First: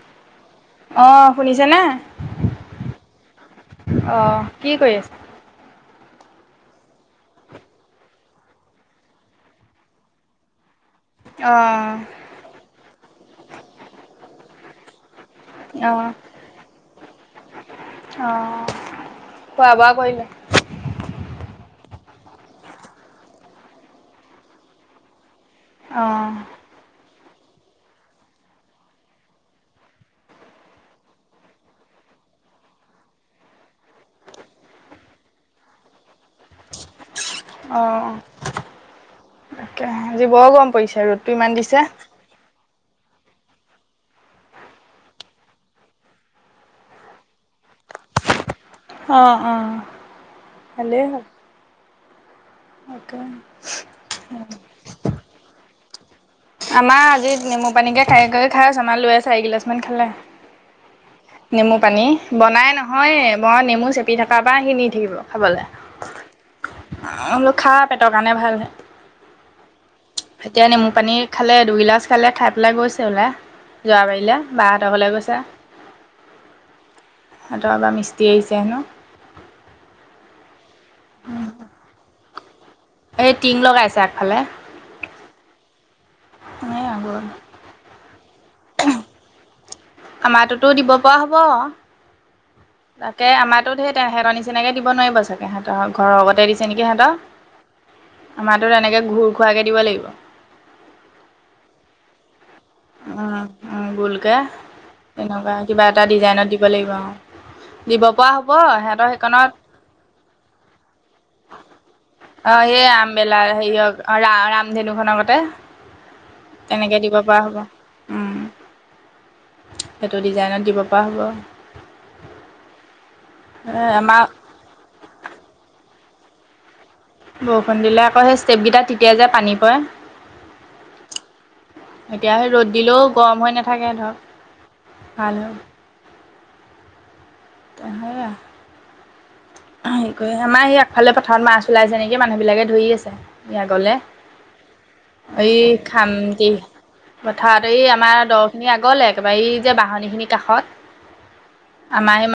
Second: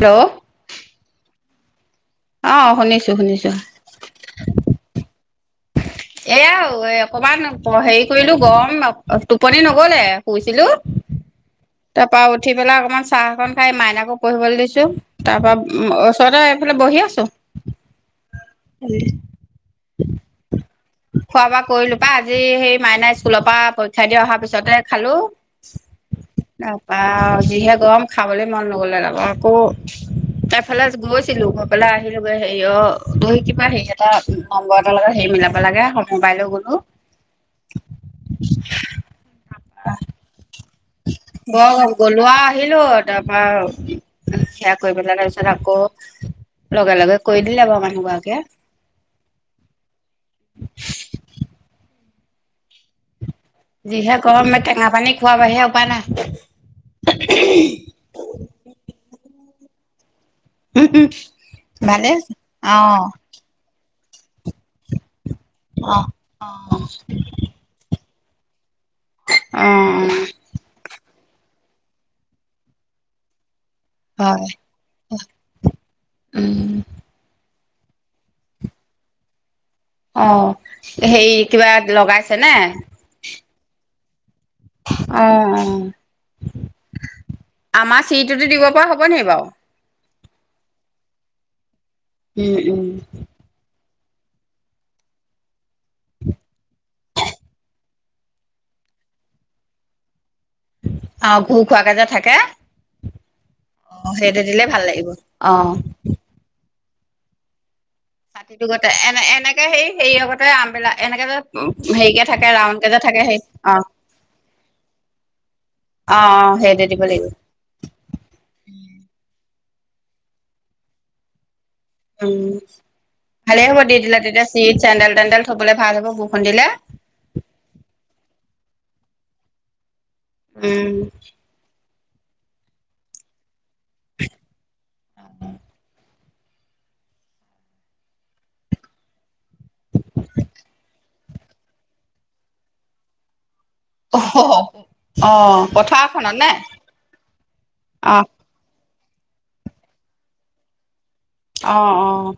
Hello. অঁ শুনিছেনে? অ শুনিছো শুনিছো অ', কি কৰি আছে? এয়া এ অকমান হেৰি কৰিলো গৰম টোপনি নগ'লে শুইছিলো। অঁ তাৰপা উঠি পেলাই অকনমান চাহ অকন খাই মাইনাকো পঢ়িবলৈ দিছো। তাৰপা ওচৰতে এইফালে বহি আছোঁ। অ', খোৱা বোৱা কৰিলে? খোৱা বোৱা কৰিলো পাই আজি সেই মাইনাই স্কুলৰ পৰা পৰীক্ষা দিয়া অহাৰ পিছতে খালো। অ'। আহ যিহে গৰম খাবলৈ মন নগ'লে আকৌ তাইফালে গৈছিলো গৈ পেলাই আহিলোগৈ হেৰি অ', তহি কিবা হেৰি এটা নম্বৰ এটাৰ লগত হেৰি মিলাব লাগে সমবাইলৈ গ'লো। অ', তাকেহে আজি বৰ গৰম। পৰিছে ৰ'দটো ইমান বৰ দিছে গৰম, গ'লো আৰু আহিলো তাৰপৰা, সেয়া কৰি পেলাই তাৰপিছত আকৌ লগে লগে কৰি দিলে বাৰু মানুহগৰাকীয়ে। অ' অ' ভালেই হ'ল। অকে যিহে গৰম, এই টেঙা পানী খোৱাৰ বাহিৰে উপায় নাই। আমাৰ আজি নেমু পানীকে খাই কৰি খাই আছ আমাৰ লৈ আছে চাৰিগিলাচ মান খালে। নেমু পানী ভালে আছে বনাই অ', নহয়ে, মই নেমু চেপ কাৰবাৰ সি নি থাকিব খাবলৈ, অ', অ', বোলো খা পেটৰ কাৰণে ভাল হে। অ', এতিয়া নেমু পানী খালে দুগিলাচ খালে খাই পেলাই গৈছে ওলায়। যোৰাবাৰিলে হয়। বাহঁতৰ ঘৰলে গৈছে। উম, সিহঁতৰ এবাৰ মিস্তি আহিছে হেনো। অ', হেৰি কিবা লগাইছে নে? এই টিং লগাইছে আগফালে অ' অ', এই গ'ল আমাৰ চিৰিটোতো দিব পোৱা হ'ব নেকি বাৰু? আমাৰোতটো দিব পৰা হ'ব। উম, উম, তাকে আমাৰটোত সেই তেহেঁতৰ নিচিনাকে দিব নোৱাৰিব চাগে, সিহঁতৰ ঘৰৰ গতে দিছে নেকি সিহঁতৰ। আমাৰটোত এনেকে ঘূৰ খুৱাকে দিব লাগিব। অ', ঘূৰ খোৱাকে যে থাকে। উম, উম অ', গোলকে, সেইটো দিলে ভাল লাগিব এনেকুৱা অ'। কিবা এটা ডিজাইনত দি ব লাগিব। দিব পৰা হ'ব ছাতিটো গতে, সিহঁতৰ সেইকণত এনে-এনেকে হেৰি হেৰিঅগতে আমবেলা এনেকে যে হেৰিকে থাকে, অ ৰাউণ্ডকে সেই যে থাকে আমবেলা সেই হেৰিঅ, অ' ৰা-ৰামধেনু খনৰ গতে। অ' অ', সেইদে তেনেকে দিব লাগিব। পৰা হ'ব উম, সেইটো ডিজাইনত দিব পৰা হ'ব। উম, ভালেই এ হ'ব দি দিলে, আমাৰ তেতিয়া চিৰিট চেণ্ডেল তেন্দেল থ'বলে ভাল হ'ব। বৰষুণ দিলে তেতিয়া যে পানী পৰে। উম। এতিয়া সেই ৰ'দ দিলেও গৰম হৈ নাথাকে ধৰক, ভাল হয়। অ', সেইয়া। হেৰি কৰি, আমাৰ সেই আগফালে পথাৰত মাছ ওলাইছে নেকি, মানুহবিলাকে ধৰি আছে। য়া গ'লে অ অ এই পথাৰখনত নে খামটি পথাৰত, এই অ আমাৰ দ খিনিৰ আগলে। একেবাৰে এই যে বাঁহনিখিনিৰ কাষত। অ' আমাৰ সেই অ'।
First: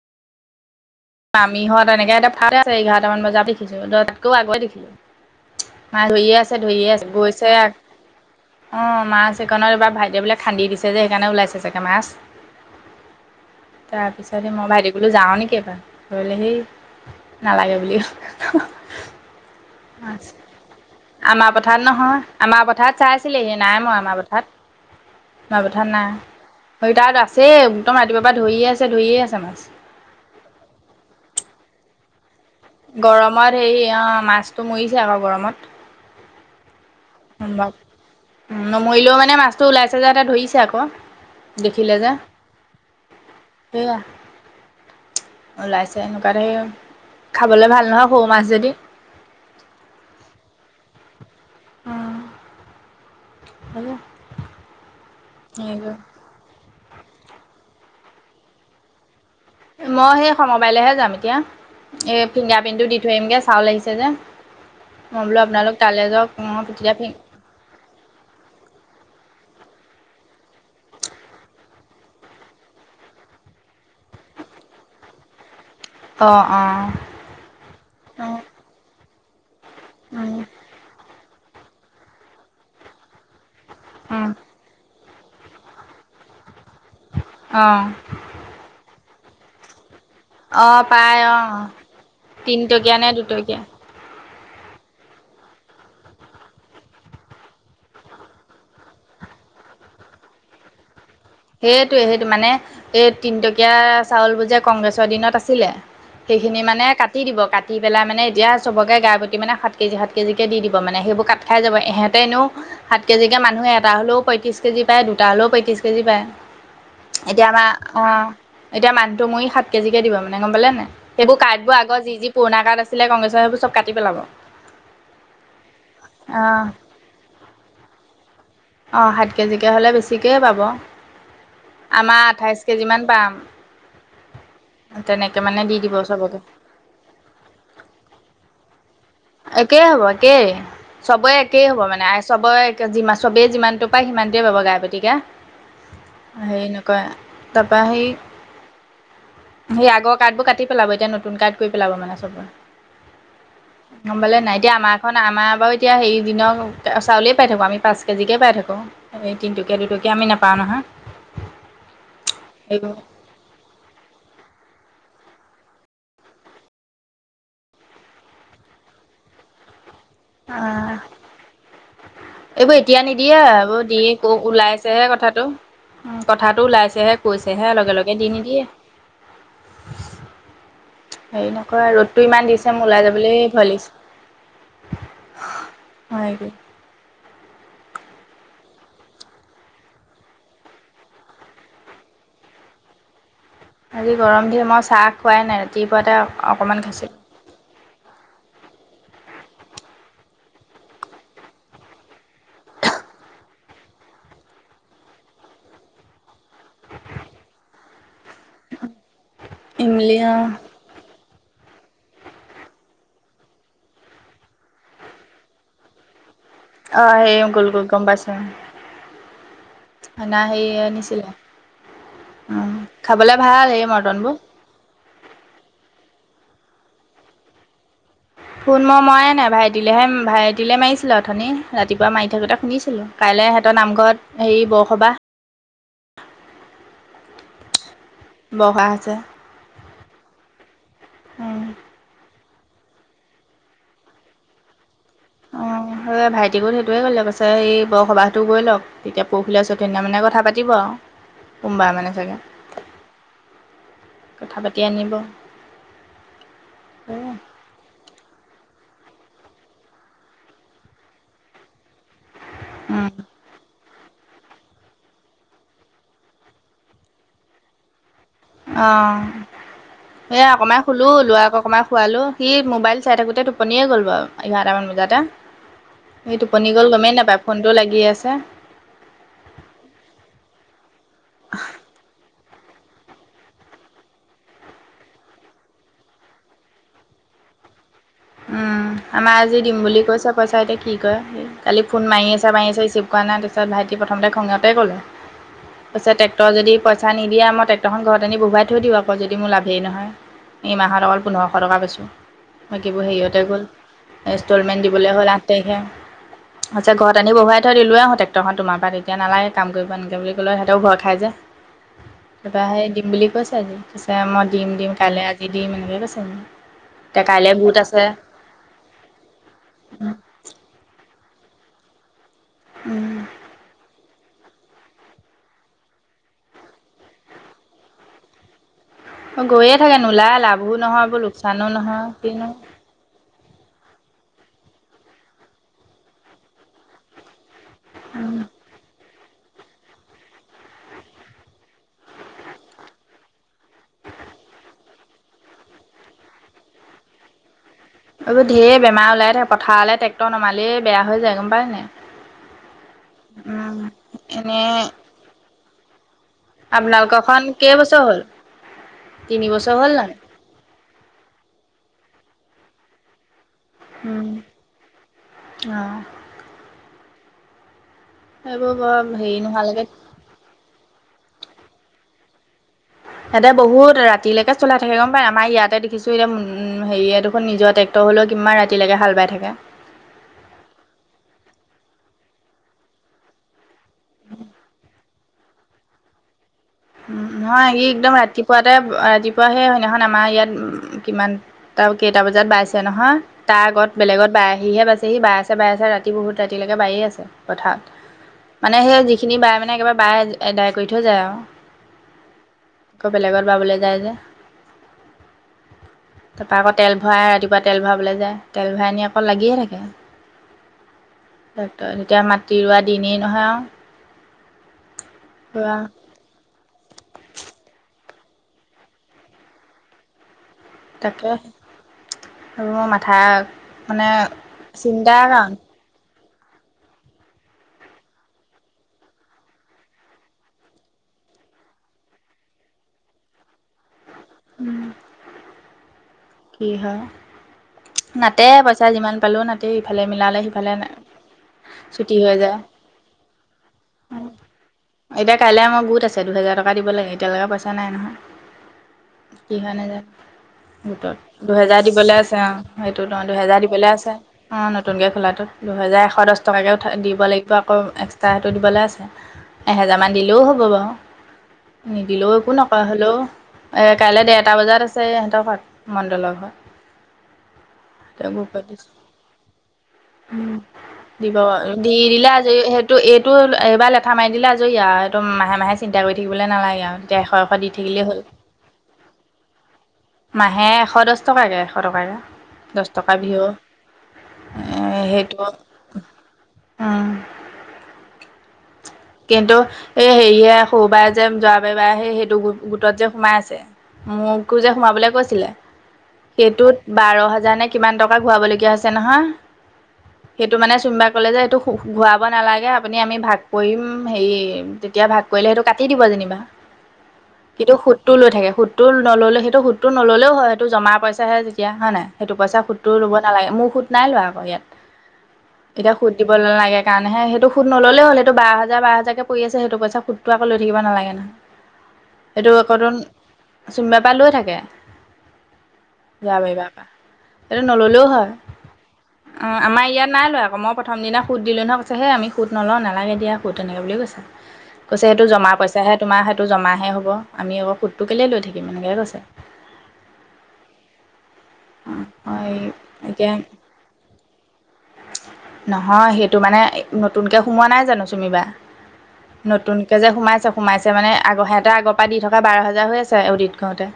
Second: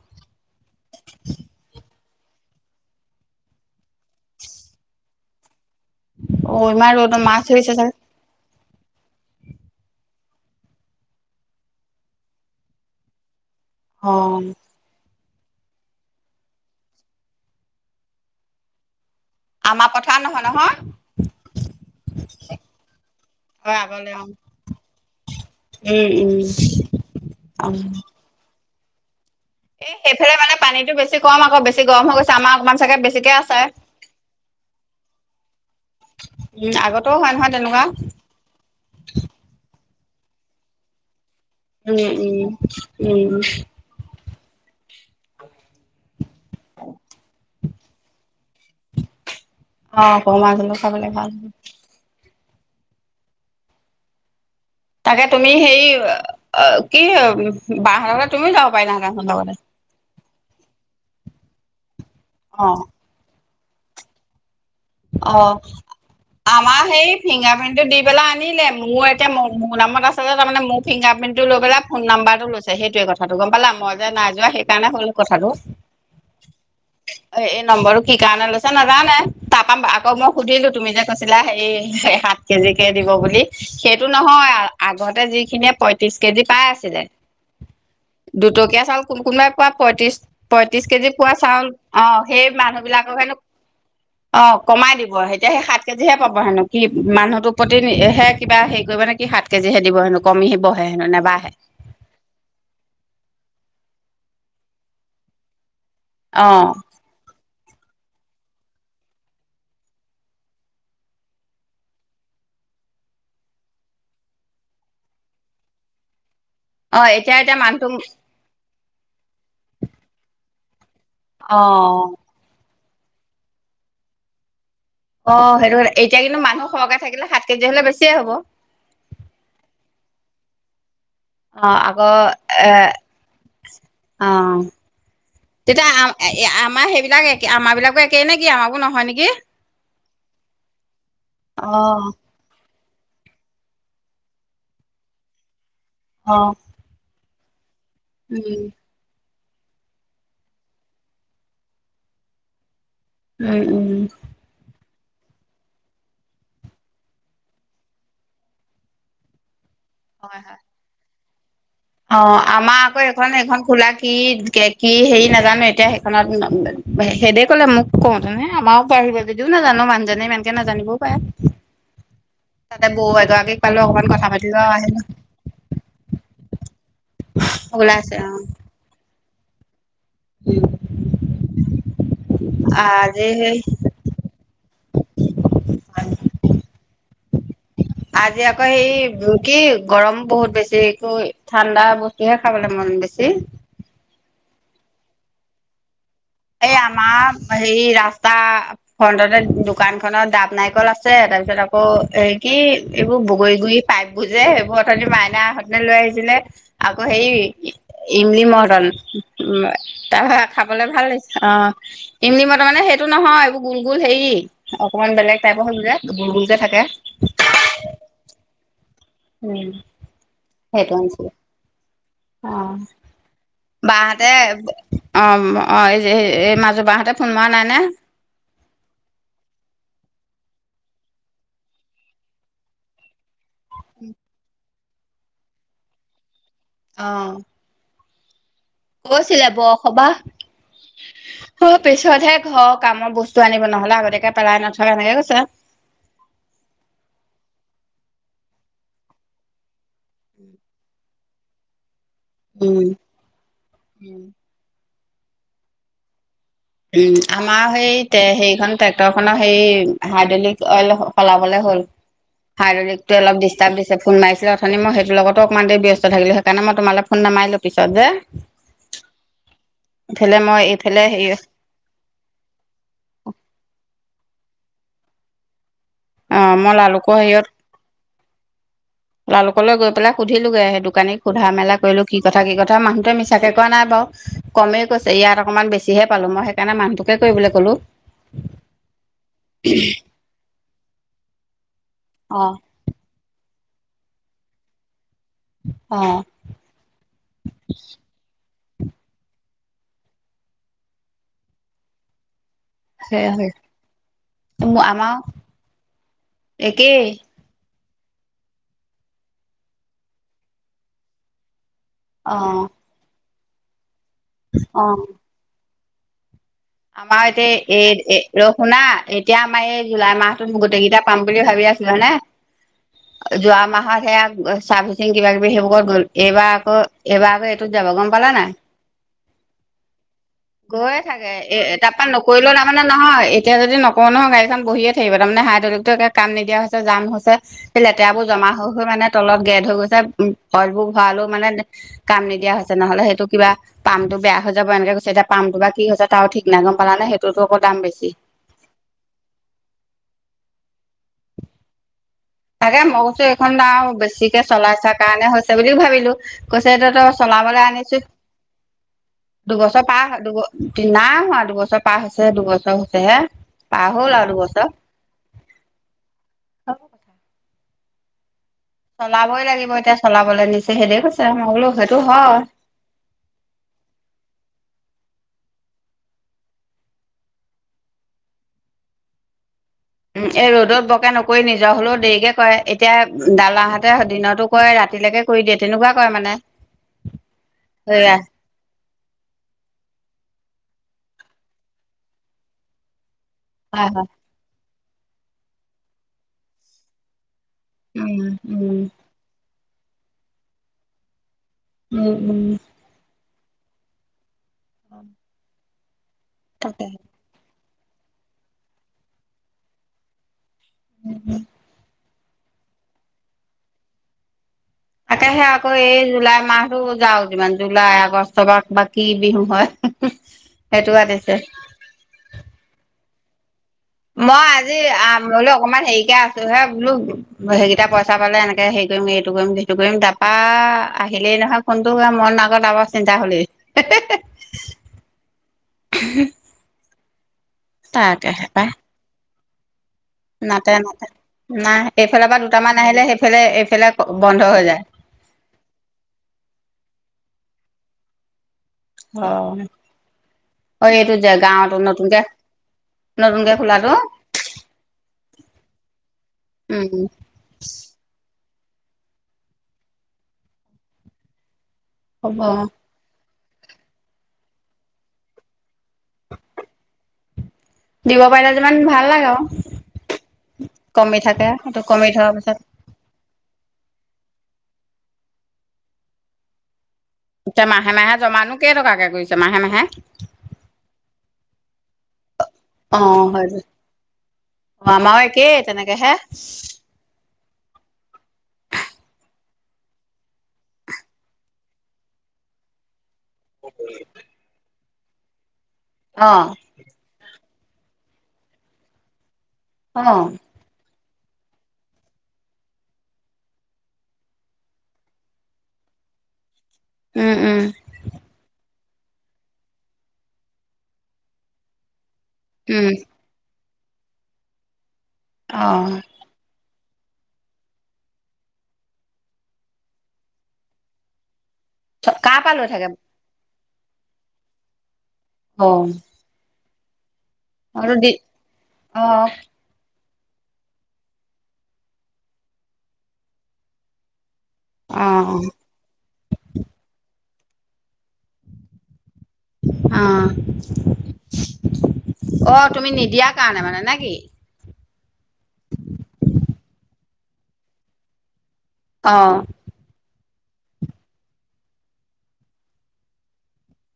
মামীহঁত, এনেকে [unintelligible] এঘাৰটা মান বজাত দেখিছোঁ, ততাতকেও আগতে দেখিছোঁ। মায়ে ধৰিয়ে অ আছে ইমান ধৰিয়ে আছে, ৰ'দত মাছ গৈছে আ ধৰিছে চাগে অ', মাছ এইকণত এইবাৰ ভাইটিয়ে বোলে খান্দি দিছে যে, সেইকাৰণে ওলাইছে চাগে মাছ। [inaudible] তাৰ পিছতে মই ভাইটিক বুলো যাৱ নেকি এপাক? কৰিলে সি, নালাগে বুলি ক আমাৰ পথাৰ নহয় নহয়। আমাৰ পথাৰত নহয়, আমাৰ পথাৰত চাইছিলেহি, নাই হয় মৰা আগলে আমাৰ অ পথাৰত। আমাৰ পথাৰত নাই, উম উম সেই তাত আছেই, অ একদম ৰাতিপুৱাৰ পৰা ধৰিয়ে আছে ধৰিয়ে আছে। মাছ এই সেইফালে মানে পানীতো বেছি কম আকৌ, বেছি গৰম হৈ গৈছে আমাৰ অকমান চাগে বেছিকে গৰমত আছে হেৰি অ', মাছটো মৰিছে আকৌ গৰমত। উম, আগত উম, নমৰিলেও মানে মাছটো ওলাইছে যে, সিহঁতে ধৰিছে আকৌ। দেখিলে উম যে উম, উম উম। সেয়া ওলাইছে সনো হেই, খাবলৈ ভাল নহয় সৌ মাছ যদি অ পমা জলক খাবলে ভাল। উম। হেলো তাকে তুমি হেৰি, অ' কি বাহঁতৰ ঘৰলে তুমিও যাব পাৰিলাহেঁতেন। মই সেই সমবায়লৈহে যাম এতিয়া। এই অ ফিংগাৰপ্ৰিণ্টটো দি থৈ আহিমগৈ, চাউল আহিছে যে। মই বোলো অ', আপোনালোক তালৈ যাওক আমাৰ তেতিয়া ফিং হেৰি ফিংগাৰপ্ৰিন্টটো দি পেলাই আনিলে, মুনুৰ এতিয়া মোৰ নামত আছে যে, তাৰমানে মোৰ ফিংগাৰপ্ৰিন্টটো লৈ পেলাই ফোন নাম্বাৰটো লৈছে, সেইটোৱে কথাটো গম পালা, মই যে নাই যোৱা। সেইকাৰণে ক'লো কথাটো, অঁ অঁ এই নম্বৰটো কি কাৰণে লৈছে নাজানে তাৰপাম আকৌ মই অঁ সুধিলোঁ, তুমি যে কৈছিলা হেৰি সাত কেজি কে দিব বুলি সেইটো নহয়, আগতে যিখিনিয়ে পয়ত্ৰিশ কেজি পাই আছে অঁ দুটকীয়া চাউল কোন কোনোবাই পোৱা পয়ত্ৰিশ অঁ পয়ত্ৰিশ কেজি পাই পোৱা অঁ চাউল অ', সেই তিনিটকীয়া নে মানুহবিলাকক হেনো দুটকীয়া অ', কমাই দিব এতিয়া সেই সাত কেজি হে পাব হেনো, কি মানুহটোৰ প্ৰতিহে কিবা হেৰি কৰিব নে কি সাত কেজি হে দিব হেনো, কমিবহে নেবা সেইটোৱে সেইটো, মানে এই তিনটকীয়া চাউলবোৰ যে কংগ্ৰেছৰ দিনত আছিলে অ সেইখিনি মানে কাটি দিব, কাট কাটি পেলাই মানে এতিয়া চবকে গাই পুত মানে সাত কেজি সাত কেজিকৈ দি দিব মানে সেইবোৰ কাট খাই যাব, ইহঁতে এনেও সাত কেজিকে মানুহ এটা হলেও পয়ত্ৰিশ কেজি পায়, দুটা হলেও পয়ত্ৰিশ কেজি পায়। এতিয়া আমাৰ, অ'। এতিয়া মানহটো মৰি সাত কেজি কে দিব মানে গম পালে নে সেইবোৰ অ কাৰ্ড বোৰ আৰ যি যি পুৰণা কাৰ্ড আছে চছিলে কংগ্ৰেছৰ সেইবোৰ চব কাটি পেলাব। অ', সেইটো এতিয়া কিন্তু অ', মানুহ সৰহকৈ থাকিলে সাত কেজি হ'লে বেছিয়ে হ'ব। অ', সাত কেজিকৈ হ'লে বেছিকৈ পাব। অ', আকৌ, আমাৰ আঠাইশ এ, কেজি মান পাম অ'। তেনেকে মানে দি তেতিয়া দিব আ, চবকে। আমাৰ সেইবিলাক একে আমাৰ বিলাকো একেই নেকি, আমাৰো নহয় নেকি? একেই হ'ব, একেই, চবেই অ একেই হ'ব মানে আই চবেই যিমান চবেই যিমানটো পায় সিমানটোৱেই পাব গাইপতিকে, অ হেৰি নকয় পাহি উম সেই আগৰ কাৰ্ডবোৰ কাটি পেলাব এতিয়া নতুন কাৰ্ড কৰি পেলাব মানে চবৰে। উম উম গম পালে নাই, এতিয়া আমাক অ', আমাৰ বাৰু এতিয়া হেৰি দিনৰ চাউলেই পাই থাকোঁ, আমি পাঁচ কেজিকে পাই থাকোঁ, এই দিনটো দুটকীয়া হয় আমি হয় নেপাওঁ নহয়। অ', আমাৰ এইবোৰ আকৌ এইখন, এইখন খোলা কি কে কে হেৰি নেজা নেজানো এতিয়া সেইখনত, সেদে ক'লে মোক কওঁ তেনে, আমাৰ বাঢ়িব যদিও নাজানো মানুহ জনে ইমানকে অ' নাজানিবও পাৰে। এইবোৰ তাতে এতিয়া বৌ নিদিয়ে এগৰাকীক পালো এইবোৰ অকমান দিয়ে কথা ক পাতিলো আৰু আহিলো ওলাইছেহে কথাটো। কথাটো ওলাইছেহে, কৈছেহে লগে ওলাইছে লগে দি নিদিয়ে। উম। হেৰি নকয় আৰু ৰ'দটো ইমান দিছে মোৰ ওলাই আজি যাবলৈ সেই ভয় লাগিছে। হয়। [inaudible] আজি আকৌ সেই কি গৰম বহুত বেছি একো ঠাণ্ডা বস্তু হে খাবলৈ মন বেছি আজি গৰম দিন মই চাহ খোৱাই নাই ৰাতিপুৱাতে এই অকণমান খাইছিলোঁ। আমাৰ হেৰি ৰাস তাৰ ফ্ৰন্টতে দোকানখনত দাব নাৰিকল আছে, তাৰ পিছত আকৌ হেই কি এইবোৰ বগৰী গুৰি পাইপ বুৰজে সেইবোৰ অথনি মাইনাহঁতে লৈ আহিছিলে আকৌ হেৰি ইম্‌লি মৰ্টন, উম ইমলি তাৰ পৰা অ' খাবলে ভাল লাগিছে। অ', ইম্‌লি মৰ্টন মানে সেইটো নহয়, এইবোৰ গুল গুল হেৰি অকমান বেলেগ টাইপৰ হৈ গল যে গুল গুল। অ', সেই গুল গুল গম পাইছো। উম [unintelligible] সেই সেইটো আনিছিলে আনিছিলো অ উম খাবলে ভাল সেই বাহঁতে মৰ্টনবোৰ অ', অ', এই এই মাজু বাহঁতে ফোন মৰা নাই নে? ফোন মই মৰা নাই ভাইটিলেহে, ভাইটিলে মাৰিছিলো অথনি ৰাতিপুৱা মাৰি থাকোঁতে শুনিছিলো। কাইলৈ সিহঁতৰ নামঘৰত হেৰি বৰসবাহ। অ'। বৰসবাহ আছে কৈছিলে বৰসবাহ, অ', পিছতহে ঘৰৰ কামৰ বস্তু আনিব ন'হলে আগতিয়াকে পেলাই ন'থব অ', সেই ভাইটিকো সেইটোয়ে কৰিলে পাছে সেই বৰসবাহতো গৈ লওক তেতিয়া পৰহিলে তেতিনা মানে কথা পাতিব আৰু সোমবাৰ মানে। উম কথা পাতি আনিব এই আমাৰ সেই তে সেইখন ট্ৰেক্টৰখনৰ সেই হাইড্ৰলিক অইল সলাবলে হ'ল। হাইড্ৰলিকটোয়ে অলপ ডিষ্টাব দিছে। পিছে ফোন মাৰিছিলে অথনি মই‌ সেইতোৰ লগতো অকণমান দেৰি ব্যস্ত থাকিলো সেইকাৰণেই তোমালে ফোন নামাৰিলো পিছত যে। অ'। ইফালে এ মই অকণমান এইফালে শুলো হেৰি ল'ৰাক অকণমান শুৱালো সি মোবাইল চাই থাকোতে টোপনিয়ে গ'ল বাৰু। এঘাৰটামান বজাতে, এই অ টোপনি মই গ'ল গমেই লালুকৰ নাপায় হেৰিয়ত ফোনটোও লাগি আছে। লালুকলৈ গৈ পেলাই সুধিলোগে সেই দোকানীক সোধা মেলা কৰিলো কি কথা কি কথা? তাৰ মানুহটোৱে মিছাকে কোৱা নাই বাৰু, কমেই কৈছে ইয়াত অকণমান বেছিহে পালো মই সেইকাৰণে মানুহটোকে কৰিবলৈ ক'লো। উম, আমাৰ আজি দিম বুলি কৈছে পইচা এতিয়া কি কৰে! কালি ফোন মাৰি অ আছে মাৰি আছে ৰিচিভ কৰা নাই তাৰপছত ভাইটি প্ৰথমতে খঙতে ক'লে। অ কৈছে ট্ৰেকটৰ যদি পইচা নিদিয়া ম‌ই ট্ৰেকটৰখন ঘৰত আনি বহুৱাই থৈ দিওঁ আকৌ যদি মোৰ লাভেই নহয়, এই মাহৰ অকল পোন্ধৰশ টকা পাইছোঁ। বাকিবোৰ সেয়া হেৰিয়তে হৈ গ'ল, ইনষ্টলমেণ্ট আমাৰ দিবলৈ হ'ল আঠ তাৰিখে, সচা [unintelligible] একেই ঘৰত আনি বহুৱাই থৈ দিলোঁ টেক্টৰখন তোমাৰ পৰা তেতিয়া নালাগে কাম কৰিব এনেকে বুলি ক'লে সিহঁতেও ভয় খাই যে। অ কিবা সেই দিম বুলি কৈছে আজি পিছে মই দিম অ দিম কাইলৈ আজি দিম এনেকে কৈছে। আমাৰ এতিয়া কাইলৈ গোট এ আছে, এ ৰ শুনা এতিয়া আমাৰ এই জুলাই মাহটোত গোটেইকেইটা পাম বুলি ভাবি আছিলো উম। হয়নে যোৱা মাহত সেয়া চাৰ্ভিচিং কিবা কিবি সেইবোৰত গ'ল এইবাৰ আকৌ এইবাৰ আকৌ এইটোত যাব গম পালা নাই। গৈয়ে থাকে নোলাই লাভো গৈয়ে নহয় বোৰ থাকে লোকচান এ টাৰ পা নকৰিলেও তাৰমানে নহয় এতিয়া যদি নকৰো নহয় গাড়ীখন বহিয়ে থাকিব, তাৰমানে হাইড্ৰলিকতো কাম নিদিয়া হৈছে জাম হৈছে। লেতেৰাবোৰ উম জমা হৈ হৈ মানে তলত গেদ হৈ গৈছে অইলবোৰ ভৰালেও মানে কাম নিদিয়া হৈছে নহ'লে সেইটো কিবা পামটো ত বেয়া হৈ যাব এনেকেছে এতিয়া পামটো বা কি হৈছে তাৰো ঠিক নাই গম পালানে সেইটোতো আকৌ দাম বেছি এইবোৰঢেৰ বেমাৰ ওলাই থাকে পথাৰলৈ ট্ৰেক্টৰ নমালেই বেয়া হৈ যায় গম পায় নাই। তাকে মই কৈছো এইখন উম দাও বেছিকে এনে চলাইচা কাৰণে হৈছে বুলিও ভাবিলো। কৈছে ত তই আপোনালোকৰখন চলাবলৈ আনিছো কেইবছৰ হ'ল তিনি বছৰ দুবছৰ হ'ল পাৰ জানো দুব, নাই হোৱা দুবছৰ পাৰ হৈছে দুবছৰ। হৈছে হে পাৰ হ'ল উম আৰু দুবছৰ অ কথা এইবোৰ বৰ হেৰি চলাবই লাগিব নোহোৱালৈকে এতিয়া চলাবলৈ নিছে সেইদে কৈছে মই বোলো সেইটো হয় [inaudible] ইয়াতে বহুত ৰাতিলৈকে চলাই থাকে গম পায় আমাৰ ইয়াতে দেখছো এতিয়া হেৰিয়ে দেখোন নিজৰ ট্ৰেক্টৰ হ'লেও কিমান ৰাতিলৈকে হাল বাই থাকে। উম এই ৰ'দত বকে নকৰি নিজৰ হ'লেও দেৰিকে কৰে এতিয়া দাদাহঁতে দিনতো কৰে ৰাতিও ৰাতিলৈকে কৰি দিয়ে তেনেকুৱা কৰে মানে। উ নহয় ইি একদম সেয়া ৰাতিপুৱাতেই ৰাতিপুৱা সেইদিনাখন আমাৰ ইয়াত কিমানটা কেইটা বজাত বাইছে নহয়। তাৰ হয় আগত হয় বেলেগত বাই আহিহে বাইচেহি, বাই আছে বাই আছে ৰাতি বহুত ৰাতিলৈকে বায়ে আছে। পথাৰত, উম উম মানে সেই যিখিনি বাই মানে একেবাৰে বায় আদায় কৰি থৈ যায় আৰু। উম উম। আকৌ বেলেগত বাবলৈ যায় যে। অম [unintelligible] তাৰপা আকৌ তেল ভৰাই ৰাতিপুৱা তেল ভৰাবলৈ যায় তেল ভৰাই আনি আকৌ লাগিয়ে থাকে। এতিয়া মাটি ৰোৱা দিনেই নহয় আৰু। তাকেহে আকৌ ৰোৱা এই জুলাই মাহ আৰু যাওঁ যিমান জুলাই আগষ্টত বা কি বিহু হয়। সেইটো তাকে, পাতিছে আৰু মাথা মানে মই আজি আ চিন্তাৰ মই বুলো কাৰণ অকনমান হেৰিকে আছ ছোহে বোলো সেইকেইটা পইচা পালে এনেকে হেৰি কৰিম, এইটো কৰিম সেইটো কৰিম তাৰাপৰা আহিলেই নহয় ফোনটো, মন আগত-আগত চিন্তা হ'লেই। উম। কি হয়। তাকেহে নাতে,, পাই পইচা যিমান পালেও নাতেই, ইফালে মিলালে নাতে সিফালে নাই। নাতে নাই, এইফালৰ পৰা দুটামান আহিলে সেইফালে-এইফালে বন্ধ হৈ যায়। এতিয়া কাইলৈ আমাৰ গোট আছে, দুহেজাৰ টকা দিব লাগে, এতিয়ালৈকে পইচা নাই নহয়। অ', কি হয় নাজানো অ' গোটত এইটো জাগ দুহেজাৰ দিবলৈ আছে অ', সেইটোত অ' দুহেজাৰ দিবলৈ খোলাটো আছে, অ' নতুনকৈ খোলাটোত, দুহেজাৰ এশ দছ টাকাকে উম দিব লাগিব, আকৌ এক্সট্ৰা টো দিবলে আছে, এহেজাৰ মান দিলেও হ'ব বাৰু। নিদিলেও হ'ব একো নকয়, হ'লেও এ কাইলৈ ডেৰটা বজাত আছে ইহঁতৰ ঘৰত। মণ্ডলৰ ঘৰত। দিব পাৰিলে যিমান ভাল লাগে আৰু। উম, কমি দিব, থাকে সেইটো দি কমি দিলে থোৱাৰ আজৰি পিছত সেইটো এই টো, এইবাৰ লেঠা মাৰি দিলে আজৰি আৰু এইটো মাহে মাহে চিন্তা কৰি থাকিবলৈ নালাগে আৰু। তেতিয়া এশ এশ এতিয়া দি মাহে থাকিলেই মাহে হ'ল জমানো কেইটকাকে কৰিছে, মাহে মাহে। মাহে এশ দছ টকাকে, এশ টকাকে দছ টকা ভি অ'। মামাও একেই, তেনেকেহে। উম কিন্তু, এই হেৰিয়ে সৰুবায়ে যে জৰাবাৰী বায়ে সেই-সেইটো গোট-গোটত যে সোমাই আছে, মোকো যে সোমাবলৈ কৈছিলে, অ সেইটোত বাৰ হাজাৰ নে কিমান টকা ঘূৰাবলগীয়া আছে নহয়, অ', উম, সেইটো মানে চুম বা ক'লে যে এইটো ঘূৰাব নালাগে আপুনি, আমি ভাগ কৰিম হেৰি, তেতিয়া ভাগ কৰিলে সেইটো কাটি দিব যেনিবা, উম, কিন্তু সুদটো লৈ থাকে, সুদ সুদটো নল'লে সেইটো সুদটো নল'লেও হয়, সেইটো জমা পইচাহে তেতিয়া, হয় নাই। সেইটো পইচা উম, সুদটোও ল'ব নালাগে, মোৰ সুদ নাই লোৱা আকৌ ইয়াত, এতিয়া অ', সুদ দিব নালাগে কাৰণেহে, সেইটো সুদ নল'লেই হ'ল, সেইটো বাৰ হাজাৰ বাৰ হাজাৰকে পৰি আছে, সেইটো পইচা সুদটো আকৌ লৈ থাকিব নালাগে নহয়। কাৰ সেইটো পৰা লৈ থাকে? আকৌতোন চুমি বাইৰ পৰা লৈ থাকে। অ', জৰাবাৰী বাৰ পৰা, এইটো আৰু নল'লেও দি হয়, অ' আমাৰ ইয়াত নাই লোৱা আকৌ, মই প্ৰথম দিনা সুদ দিলো নহয়, মোক কৈছে হেই আমি সুদ নলওঁ নালাগে দিয়া সুদ, এনেকে বুলি কৈছে। কৈছে সেইটো অ', জমা পইচাহে তোমাৰ সেইটো জমাহে হ'ব। আমি আকৌ সুদটো কেলেই লৈ থাকিম, এনেকে কৈছে। অ'। হয় অ', তুমি নিদিয়াৰ এতিয়া কাৰণে মানে, নে কি? নহয়, সেইটো মানে নতুনকে সোমোৱা নাই জানো চুমিবা। অ', নতুনকে যে সোমাই সোমাইছে মানে, আগৰ সিহঁতে আগৰ পৰা দি থকা বাৰ হাজাৰ হৈ আছে অ'দিত কৰোঁতে।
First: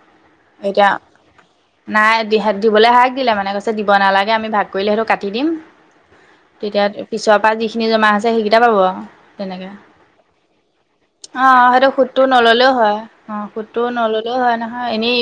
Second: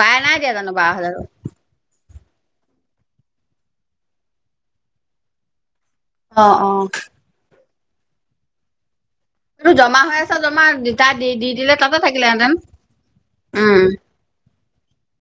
বায়ে নাইদিয়া জানো এতিয়া বাৰ হাজাৰটো। নাই দি দিবলৈ হাক দিলে মানে কৈছে দিব নালাগে আমি ভাগ কৰিলে সেইটো কাটি দিম অ', তেতিয়া অ', পিছৰ পৰা যিখিনি জমা আছে সেইকেইটা পাব আও। তেনেকে এইটো জমা হৈ আছে জমা তাই দি দি অ', দিলে সেইটো তাতে সুতটো থাকিলেহেঁতেন, নললেও হয় অ', সুতটো উম। নললেও হয় নহয়। এনেই